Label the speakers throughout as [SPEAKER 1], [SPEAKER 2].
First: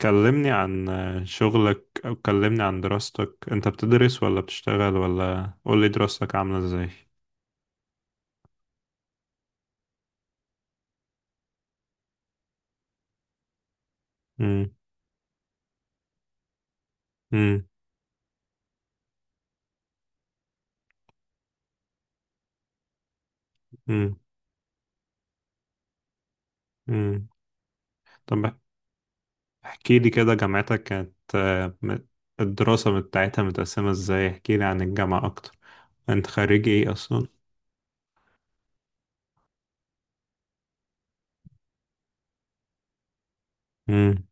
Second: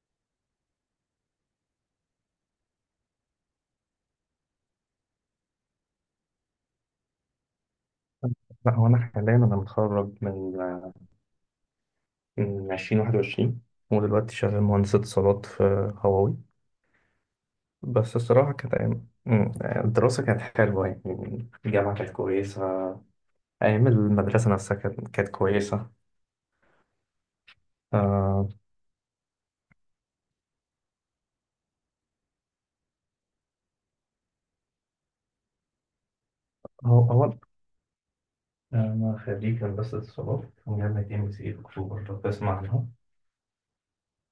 [SPEAKER 1] كلمني عن شغلك، أو كلمني عن دراستك. أنت بتدرس ولا بتشتغل؟ ولا قولي دراستك عاملة إزاي؟
[SPEAKER 2] لا هو انا حاليا متخرج من 2021. ودلوقتي شغال
[SPEAKER 1] مم.
[SPEAKER 2] مهندس اتصالات في هواوي.
[SPEAKER 1] مم.
[SPEAKER 2] بس الصراحة كانت أيام الدراسة كانت حلوة، يعني الجامعة كانت كويسة. أيام
[SPEAKER 1] مم.
[SPEAKER 2] المدرسة نفسها كانت كويسة.
[SPEAKER 1] مم.
[SPEAKER 2] آه.
[SPEAKER 1] طب احكي لي كده، جامعتك كانت الدراسة بتاعتها متقسمة إزاي؟ احكي لي عن الجامعة أكتر. أنت خريج إيه
[SPEAKER 2] هو
[SPEAKER 1] أصلا؟
[SPEAKER 2] هو أنا خريج هندسة اتصالات من جامعة ام سي أكتوبر، لو تسمع عنها.
[SPEAKER 1] مم.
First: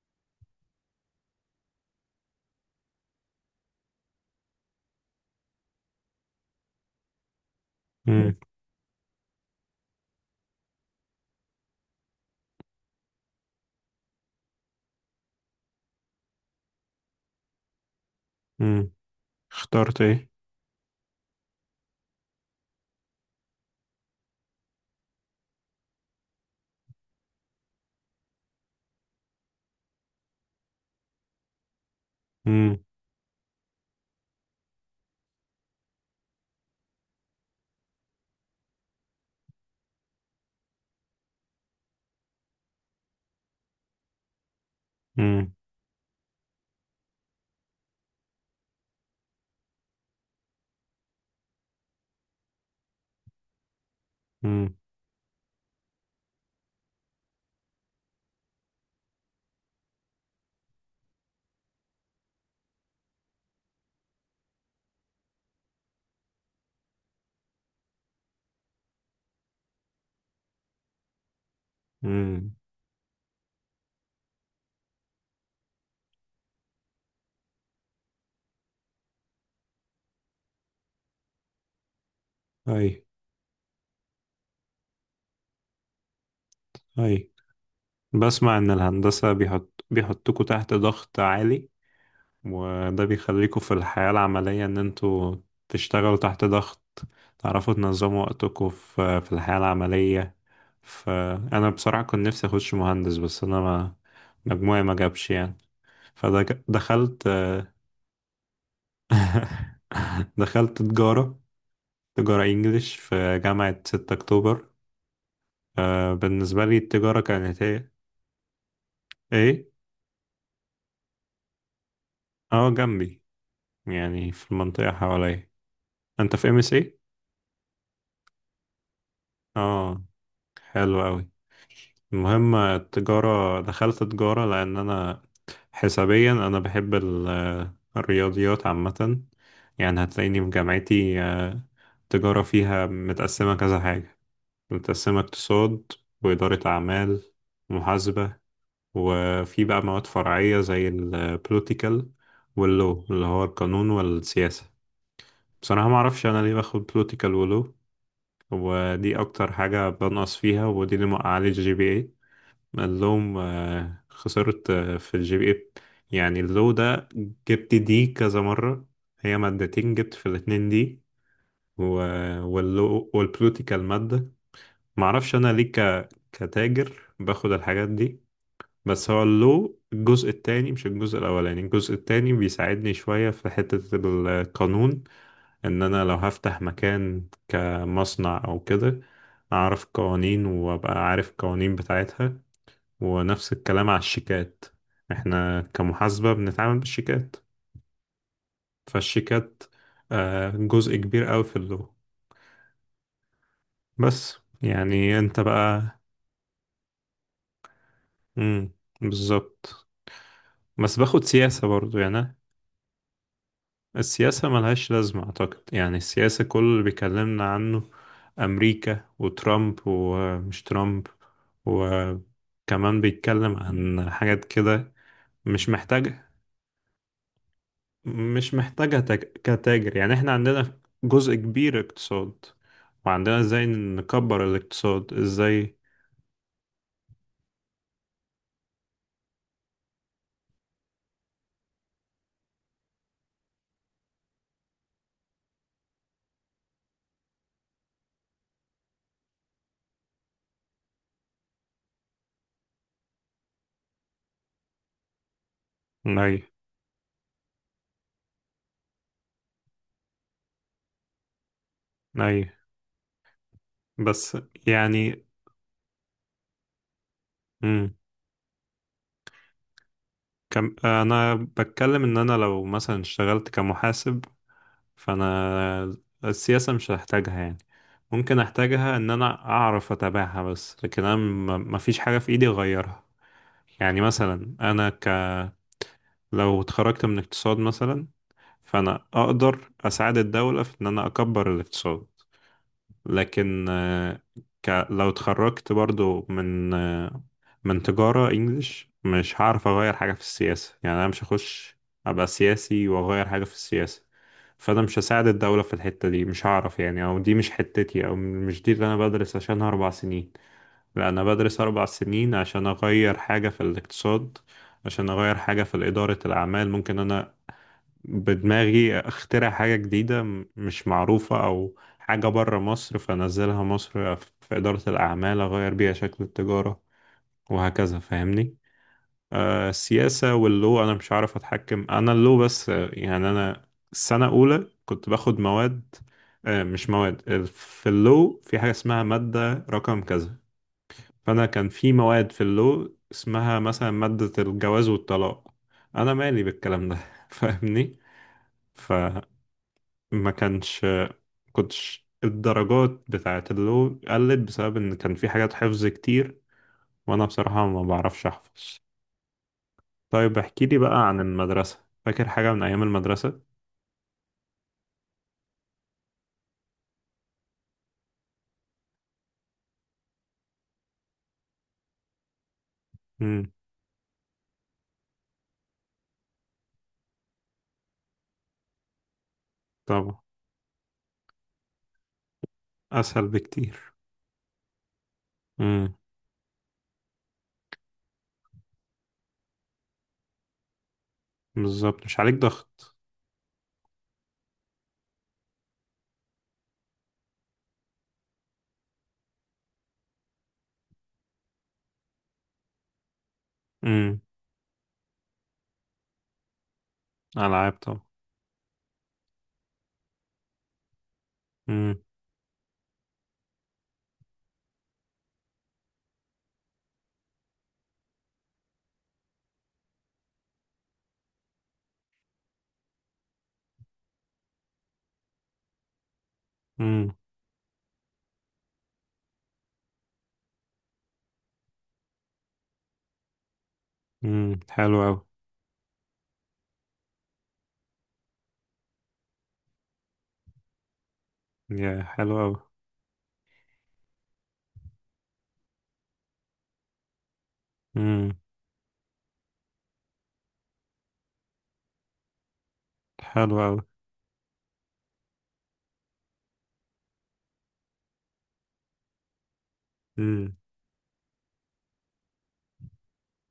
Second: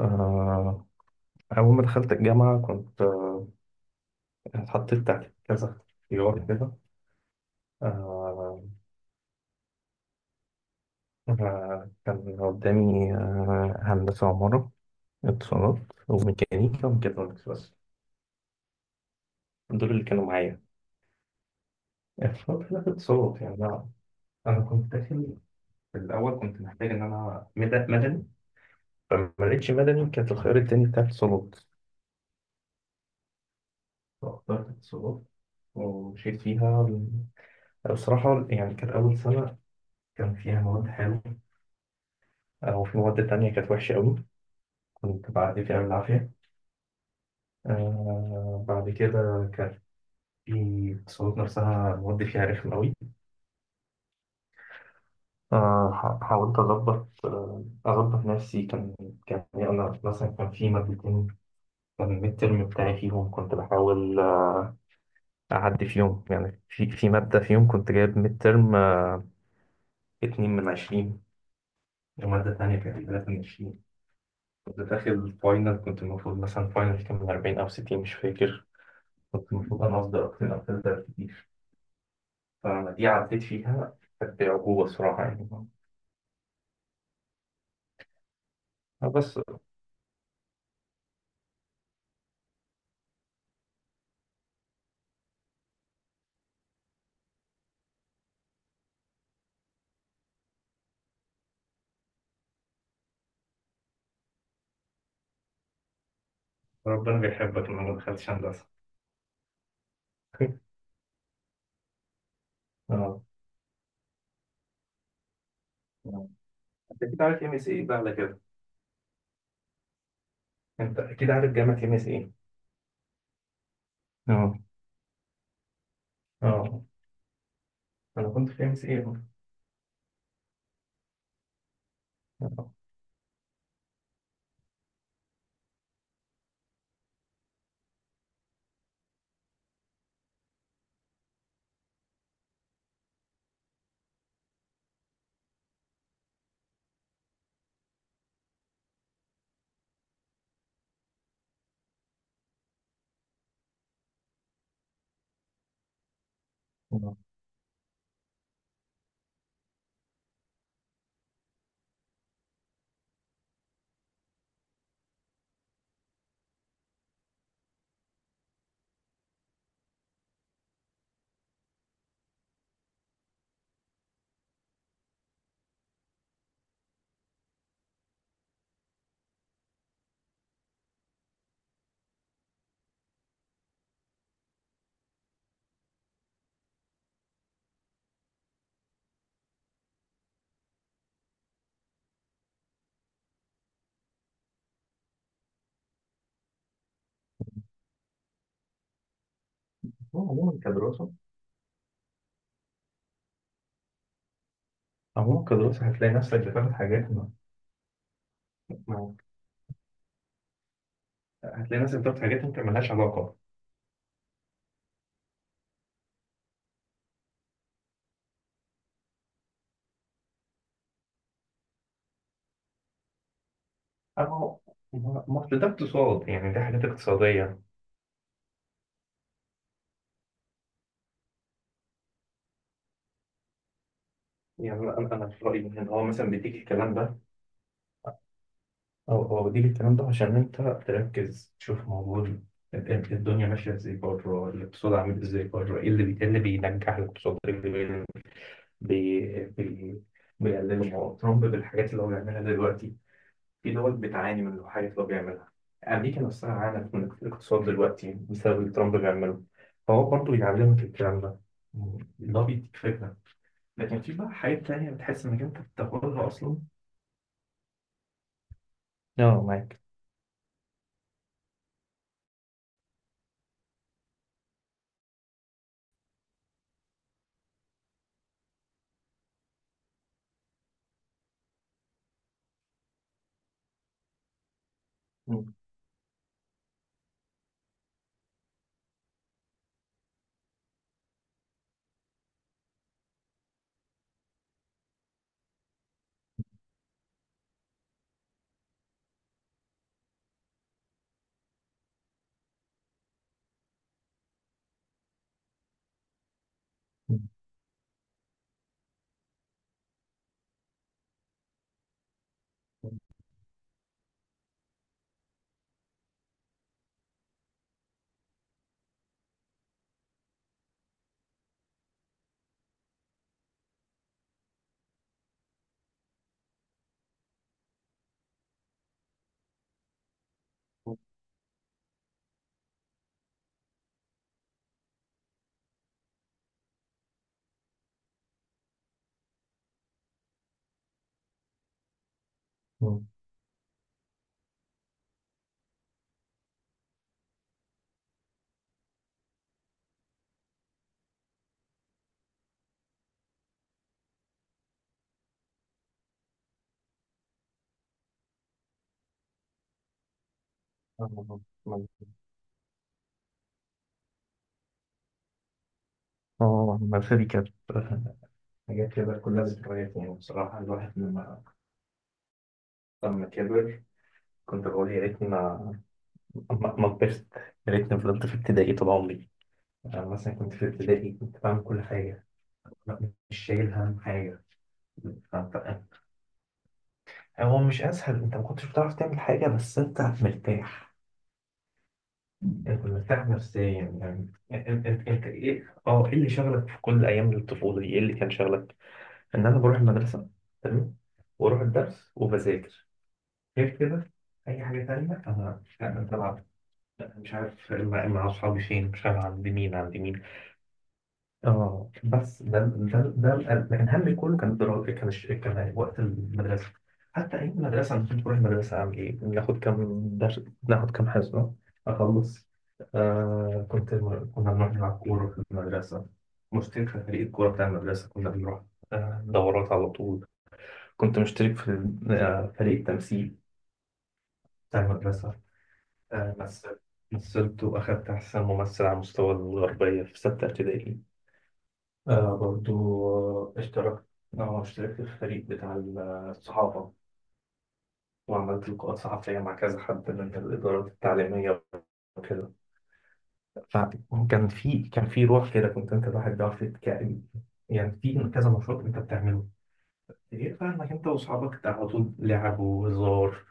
[SPEAKER 2] آه، أول ما دخلت الجامعة كنت اتحطيت تحت كذا اختيار كده.
[SPEAKER 1] مم.
[SPEAKER 2] آه، أنا كان قدامي هندسة عمارة، اتصالات، وميكانيكا وميكاترونكس بس.
[SPEAKER 1] مم.
[SPEAKER 2] دول
[SPEAKER 1] اخترت
[SPEAKER 2] اللي كانوا
[SPEAKER 1] إيه؟
[SPEAKER 2] معايا. اتصالات، لا، اتصالات يعني أنا، كنت داخل في الأول كنت محتاج إن أنا مدني، فما لقيتش مدني، كانت الخيار التاني بتاع اتصالات.
[SPEAKER 1] مم.
[SPEAKER 2] فاخترت اتصالات ومشيت فيها. بصراحة يعني كانت أول سنة كان فيها مواد حلوة، أو في مواد تانية كانت وحشة أوي، كنت
[SPEAKER 1] مم.
[SPEAKER 2] بعدي فيها بالعافية. آه بعد كده، في الصعود نفسها مودي فيها رخم أوي.
[SPEAKER 1] مم.
[SPEAKER 2] حاولت أظبط، أظبط نفسي. كان يعني أنا مثلا كان في مادتين، كان الميد ترم بتاعي فيهم كنت بحاول أعدي فيهم، يعني في مادة فيهم كنت جايب ميد ترم 2 من 20،
[SPEAKER 1] مم.
[SPEAKER 2] ومادة تانية كانت 3 من 20. كنت داخل فاينل، كنت المفروض مثلا فاينل كان من 40 أو 60 مش فاكر. كنت المفروض أنا أصدر أكتر، أو 3 كتير. فأنا
[SPEAKER 1] أي،
[SPEAKER 2] دي عديت فيها كانت بعجوبة الصراحة يعني.
[SPEAKER 1] أي. بسمع إن الهندسة
[SPEAKER 2] بس
[SPEAKER 1] بيحطكوا تحت ضغط عالي، وده بيخليكوا في الحياة العملية إن انتوا تشتغلوا تحت ضغط، تعرفوا تنظموا وقتكوا في الحياة العملية. فأنا بصراحة كنت نفسي أخش مهندس، بس أنا ما مجموعي ما جابش يعني،
[SPEAKER 2] ربنا
[SPEAKER 1] فدخلت.
[SPEAKER 2] بيحبك لما ما دخلتش هندسة.
[SPEAKER 1] دخلت تجارة، تجارة إنجليش
[SPEAKER 2] اه.
[SPEAKER 1] في جامعة 6 أكتوبر.
[SPEAKER 2] آه.
[SPEAKER 1] بالنسبة لي
[SPEAKER 2] انت
[SPEAKER 1] التجارة
[SPEAKER 2] اكيد عارف ام
[SPEAKER 1] كانت
[SPEAKER 2] اس ايه
[SPEAKER 1] إيه؟
[SPEAKER 2] بقى على كده.
[SPEAKER 1] إيه؟
[SPEAKER 2] انت اكيد عارف جامعه ام اس ايه.
[SPEAKER 1] أه، جنبي، يعني في
[SPEAKER 2] اه.
[SPEAKER 1] المنطقة حواليا. أنت في ام اس
[SPEAKER 2] اه
[SPEAKER 1] ايه؟
[SPEAKER 2] انا كنت في ام اس ايه.
[SPEAKER 1] أه. حلو أوي. المهم التجارة، دخلت تجارة لأن أنا حسابيا، أنا بحب الرياضيات عامة. يعني هتلاقيني في جامعتي، التجارة فيها متقسمة كذا حاجة، متقسمة اقتصاد وإدارة أعمال ومحاسبة. وفي بقى مواد فرعية زي البوليتيكال واللو، اللي هو القانون والسياسة. بصراحة معرفش أنا ليه باخد بوليتيكال ولو، ودي أكتر حاجة بنقص فيها، ودي اللي موقعالي الجي بي. قال لهم خسرت في الجي بي اي. يعني اللو ده جبت دي كذا مرة، هي مادتين جبت في الاتنين دي و... واللو والبلوتيكال مادة. معرفش أنا ليه كتاجر باخد الحاجات دي. بس هو اللو الجزء التاني، مش الجزء الأولاني، الجزء التاني بيساعدني شوية في حتة القانون. إن أنا لو هفتح مكان كمصنع أو كده، أعرف قوانين وأبقى عارف القوانين بتاعتها. ونفس الكلام على الشيكات، احنا كمحاسبة بنتعامل بالشيكات، فالشيكات
[SPEAKER 2] عموما
[SPEAKER 1] جزء
[SPEAKER 2] كدراسه،
[SPEAKER 1] كبير قوي في اللغة. بس يعني انت
[SPEAKER 2] عموما كدراسه
[SPEAKER 1] بقى.
[SPEAKER 2] هتلاقي نفسك بتاخد حاجات ما.
[SPEAKER 1] مم.
[SPEAKER 2] ما-
[SPEAKER 1] بالظبط. بس باخد سياسة
[SPEAKER 2] هتلاقي
[SPEAKER 1] برضو،
[SPEAKER 2] نفسك
[SPEAKER 1] يعني
[SPEAKER 2] بتاخد
[SPEAKER 1] أنا
[SPEAKER 2] حاجات انت مالهاش علاقه.
[SPEAKER 1] السياسة ملهاش لازمة أعتقد. يعني السياسة كل اللي بيكلمنا عنه أمريكا وترامب، ومش ترامب وكمان بيتكلم عن حاجات
[SPEAKER 2] أما
[SPEAKER 1] كده.
[SPEAKER 2] ما أصل ده
[SPEAKER 1] مش
[SPEAKER 2] اقتصاد،
[SPEAKER 1] محتاجة،
[SPEAKER 2] يعني ده حاجات اقتصاديه.
[SPEAKER 1] مش محتاجة كتاجر. يعني احنا عندنا جزء كبير اقتصاد، وعندنا ازاي نكبر
[SPEAKER 2] يعني انا
[SPEAKER 1] الاقتصاد
[SPEAKER 2] انا أنا في رايي
[SPEAKER 1] ازاي.
[SPEAKER 2] ان هو مثلا بيديك الكلام ده، أو دي الكلام ده عشان أنت تركز تشوف موجود الدنيا ماشية إزاي بره، الاقتصاد عامل إزاي بره، إيه إيه اللي بينجح الاقتصاد، إيه اللي بي- بي- بيقلله. ما هو ترامب بالحاجات اللي هو بيعملها دلوقتي في دول بتعاني من الحاجات اللي هو بيعملها. أمريكا
[SPEAKER 1] اي،
[SPEAKER 2] نفسها عانت من الاقتصاد دلوقتي بسبب اللي ترامب بيعمله. فهو برضه بيعلمك الكلام ده، اللي
[SPEAKER 1] اي.
[SPEAKER 2] هو بيديك فكرة. لكن في بقى
[SPEAKER 1] بس
[SPEAKER 2] حاجات تانية
[SPEAKER 1] يعني.
[SPEAKER 2] بتحس إنك أنت بتاخدها أصلا.
[SPEAKER 1] مم.
[SPEAKER 2] اه معاك.
[SPEAKER 1] كم انا بتكلم ان انا لو مثلا اشتغلت كمحاسب، فانا السياسة مش هحتاجها يعني. ممكن احتاجها ان انا اعرف اتابعها، بس لكن انا ما فيش حاجة في ايدي اغيرها. يعني مثلا انا
[SPEAKER 2] مم.
[SPEAKER 1] لو اتخرجت من اقتصاد مثلا، فانا اقدر اساعد الدولة في ان انا اكبر الاقتصاد. لكن لو اتخرجت برضو من من تجارة انجليش، مش هعرف اغير حاجة في السياسة. يعني انا مش هخش ابقى سياسي واغير حاجة في السياسة. فانا مش هساعد الدولة في الحتة دي، مش هعرف يعني. او دي مش حتتي، او مش دي اللي انا بدرس عشانها 4 سنين. لا، انا بدرس 4 سنين عشان اغير حاجة في الاقتصاد، عشان اغير حاجة في ادارة الاعمال. ممكن انا بدماغي اخترع حاجة جديدة مش معروفة، او حاجة بره مصر فانزلها مصر في إدارة الأعمال اغير بيها شكل التجارة وهكذا، فاهمني. السياسة واللو انا مش عارف اتحكم. انا اللو بس يعني انا السنة الاولى كنت باخد مواد. مش مواد في اللو في حاجة اسمها مادة رقم كذا. فانا كان في مواد في اللو
[SPEAKER 2] مم.
[SPEAKER 1] اسمها مثلا مادة الجواز والطلاق. انا مالي بالكلام ده. فاهمني. ما كانش كنتش الدرجات بتاعت اللو قلت بسبب ان كان في حاجات حفظ كتير، وانا بصراحة ما بعرفش احفظ. طيب احكي لي بقى
[SPEAKER 2] اه
[SPEAKER 1] عن المدرسة،
[SPEAKER 2] مظبوط.
[SPEAKER 1] فاكر حاجة من ايام المدرسة؟
[SPEAKER 2] آه، المدرسة دي كانت آه، حاجات كده كلها ذكريات يعني. بصراحة الواحد لما، لما
[SPEAKER 1] امم.
[SPEAKER 2] كبر، كنت بقول يا ريتني ما كبرت، يا ريتني فضلت في ابتدائي طول عمري. أنا
[SPEAKER 1] طبعا.
[SPEAKER 2] مثلا كنت في ابتدائي كنت بعمل كل حاجة،
[SPEAKER 1] اسهل
[SPEAKER 2] مش شايل
[SPEAKER 1] بكتير.
[SPEAKER 2] هم حاجة. فأنت،
[SPEAKER 1] امم.
[SPEAKER 2] هو مش أسهل، أنت ما كنتش بتعرف تعمل حاجة بس أنت مرتاح.
[SPEAKER 1] بالظبط، مش عليك
[SPEAKER 2] أنت
[SPEAKER 1] ضغط.
[SPEAKER 2] مرتاح نفسيا. يعني أنت إيه اللي شغلك في كل أيام الطفولة دي، إيه اللي كان شغلك؟ ان انا بروح المدرسه، تمام، واروح الدرس وبذاكر. غير كده
[SPEAKER 1] امم.
[SPEAKER 2] اي حاجه تانية انا بلعب، مش
[SPEAKER 1] العاب
[SPEAKER 2] عارف
[SPEAKER 1] طبعا.
[SPEAKER 2] مع اصحابي فين، مش عارف عند مين. اه
[SPEAKER 1] امم.
[SPEAKER 2] بس ده القلب. لكن همي كله كان الدراسه، كان وقت المدرسه. حتى ايام المدرسه انا كنت بروح المدرسه اعمل ايه؟ ناخد كام درس، ناخد كام حصه، اخلص. آه كنت، كنا بنروح نلعب كوره في المدرسه، مشترك في
[SPEAKER 1] امم.
[SPEAKER 2] فريق الكوره بتاع المدرسه كنا بنروح آه، دورات على طول. كنت مشترك في فريق تمثيل
[SPEAKER 1] امم.
[SPEAKER 2] بتاع
[SPEAKER 1] حلو قوي.
[SPEAKER 2] المدرسة. آه، مثل، مثلت وأخدت أحسن ممثل على مستوى الغربية في 6 ابتدائي.
[SPEAKER 1] يا حلو
[SPEAKER 2] آه،
[SPEAKER 1] قوي.
[SPEAKER 2] برضو آه، اشتركت اشتركت في الفريق بتاع الصحافة،
[SPEAKER 1] امم.
[SPEAKER 2] وعملت لقاءات صحفية مع كذا حد من الإدارات التعليمية وكده.
[SPEAKER 1] حلو قوي.
[SPEAKER 2] فكان في، كان في روح كده، كنت أنت الواحد بيعرف يتكائن، يعني في كذا نشاط أنت بتعمله. إيه،
[SPEAKER 1] امم.
[SPEAKER 2] فاهمك، أنت وأصحابك على طول لعب وهزار.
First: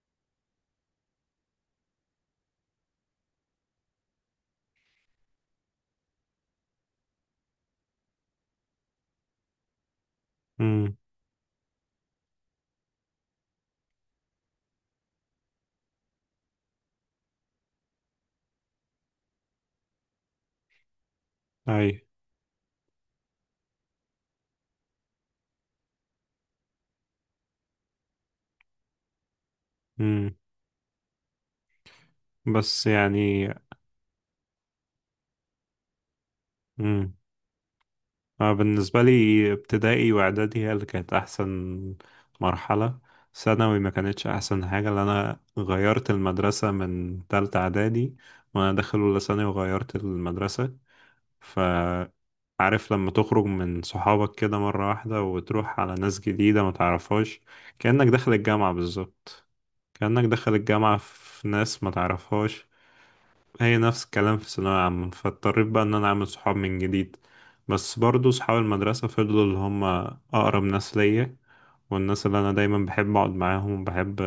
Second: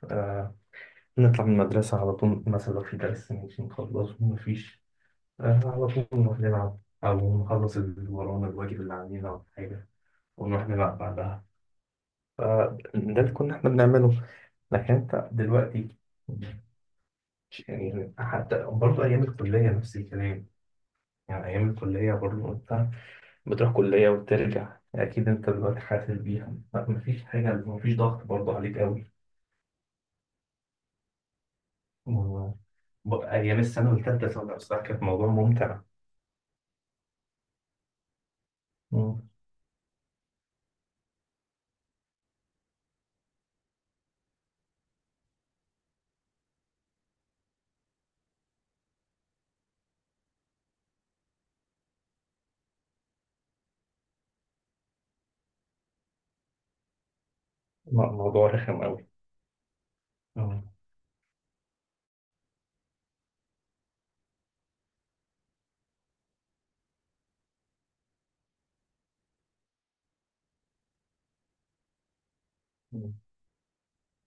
[SPEAKER 2] نطلع من المدرسة على طول، مثلا لو في درس مش نخلصه مفيش، آه، على طول نروح نلعب، أو نخلص اللي ورانا الواجب اللي علينا أو حاجة، ونروح
[SPEAKER 1] امم.
[SPEAKER 2] نلعب بعدها. فده اللي كنا إحنا بنعمله. لكن أنت دلوقتي، يعني حتى برضه أيام الكلية نفس الكلام، يعني أيام
[SPEAKER 1] اي.
[SPEAKER 2] الكلية برضه أنت بتروح كلية وترجع. أكيد أنت دلوقتي حاسس بيها، لا، مفيش حاجة، مفيش ضغط برضه عليك أوي.
[SPEAKER 1] امم. بس
[SPEAKER 2] و-
[SPEAKER 1] يعني.
[SPEAKER 2] أيام السنة والتالتة سنة بصراحة كانت موضوع ممتع.
[SPEAKER 1] أنا بالنسبة لي، ابتدائي وإعدادي هي اللي كانت أحسن مرحلة. ثانوي ما كانتش أحسن حاجة، لأن أنا غيرت المدرسة من تالتة إعدادي، وأنا داخل أولى ثانوي وغيرت المدرسة. فعارف لما تخرج من صحابك كده مرة واحدة، وتروح على ناس جديدة ما تعرفهاش، كأنك داخل
[SPEAKER 2] موضوع
[SPEAKER 1] الجامعة
[SPEAKER 2] رخم قوي.
[SPEAKER 1] بالظبط. كأنك داخل
[SPEAKER 2] اه.
[SPEAKER 1] الجامعة في ناس ما تعرفهاش. هي نفس الكلام في ثانوية عامة، فاضطريت بقى إن أنا أعمل صحاب من جديد. بس برضو صحاب المدرسة فضلوا اللي هم أقرب ناس ليا، والناس اللي أنا دايما بحب أقعد معاهم وبحب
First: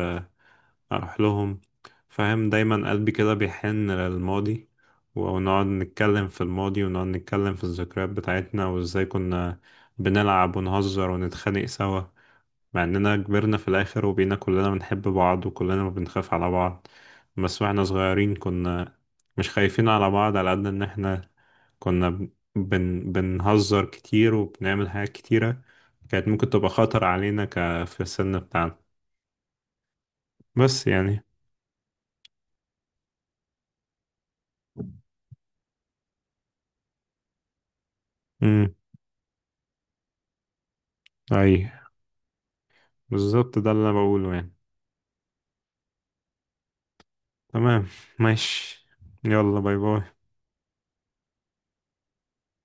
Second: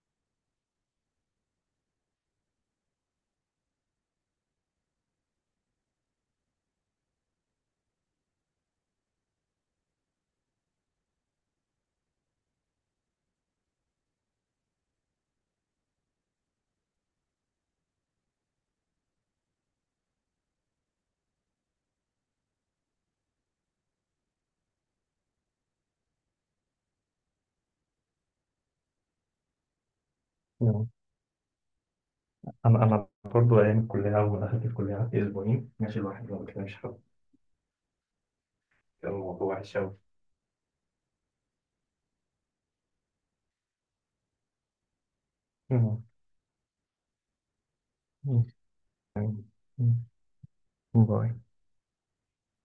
[SPEAKER 1] أروح لهم، فاهم؟ دايما قلبي كده بيحن للماضي. ونقعد نتكلم في الماضي، ونقعد نتكلم في الذكريات بتاعتنا وإزاي كنا بنلعب ونهزر ونتخانق سوا. مع اننا كبرنا في الاخر وبقينا كلنا بنحب بعض وكلنا بنخاف على بعض. بس واحنا صغيرين كنا مش خايفين على بعض، على قد ان احنا كنا بنهزر كتير وبنعمل حاجات كتيرة كانت ممكن تبقى خطر علينا في السن بتاعنا.
[SPEAKER 2] م.
[SPEAKER 1] بس يعني.
[SPEAKER 2] انا برضو ايام الكليه، اول ما دخلت الكليه قعدت 2 اسابيع ماشي الواحد ما بيكلمش حد،
[SPEAKER 1] امم.
[SPEAKER 2] كان الموضوع وحش قوي.
[SPEAKER 1] اي، بالظبط ده اللي انا بقوله يعني.
[SPEAKER 2] م.
[SPEAKER 1] تمام. ماشي.
[SPEAKER 2] م.
[SPEAKER 1] يلا باي باي.
[SPEAKER 2] م. باي.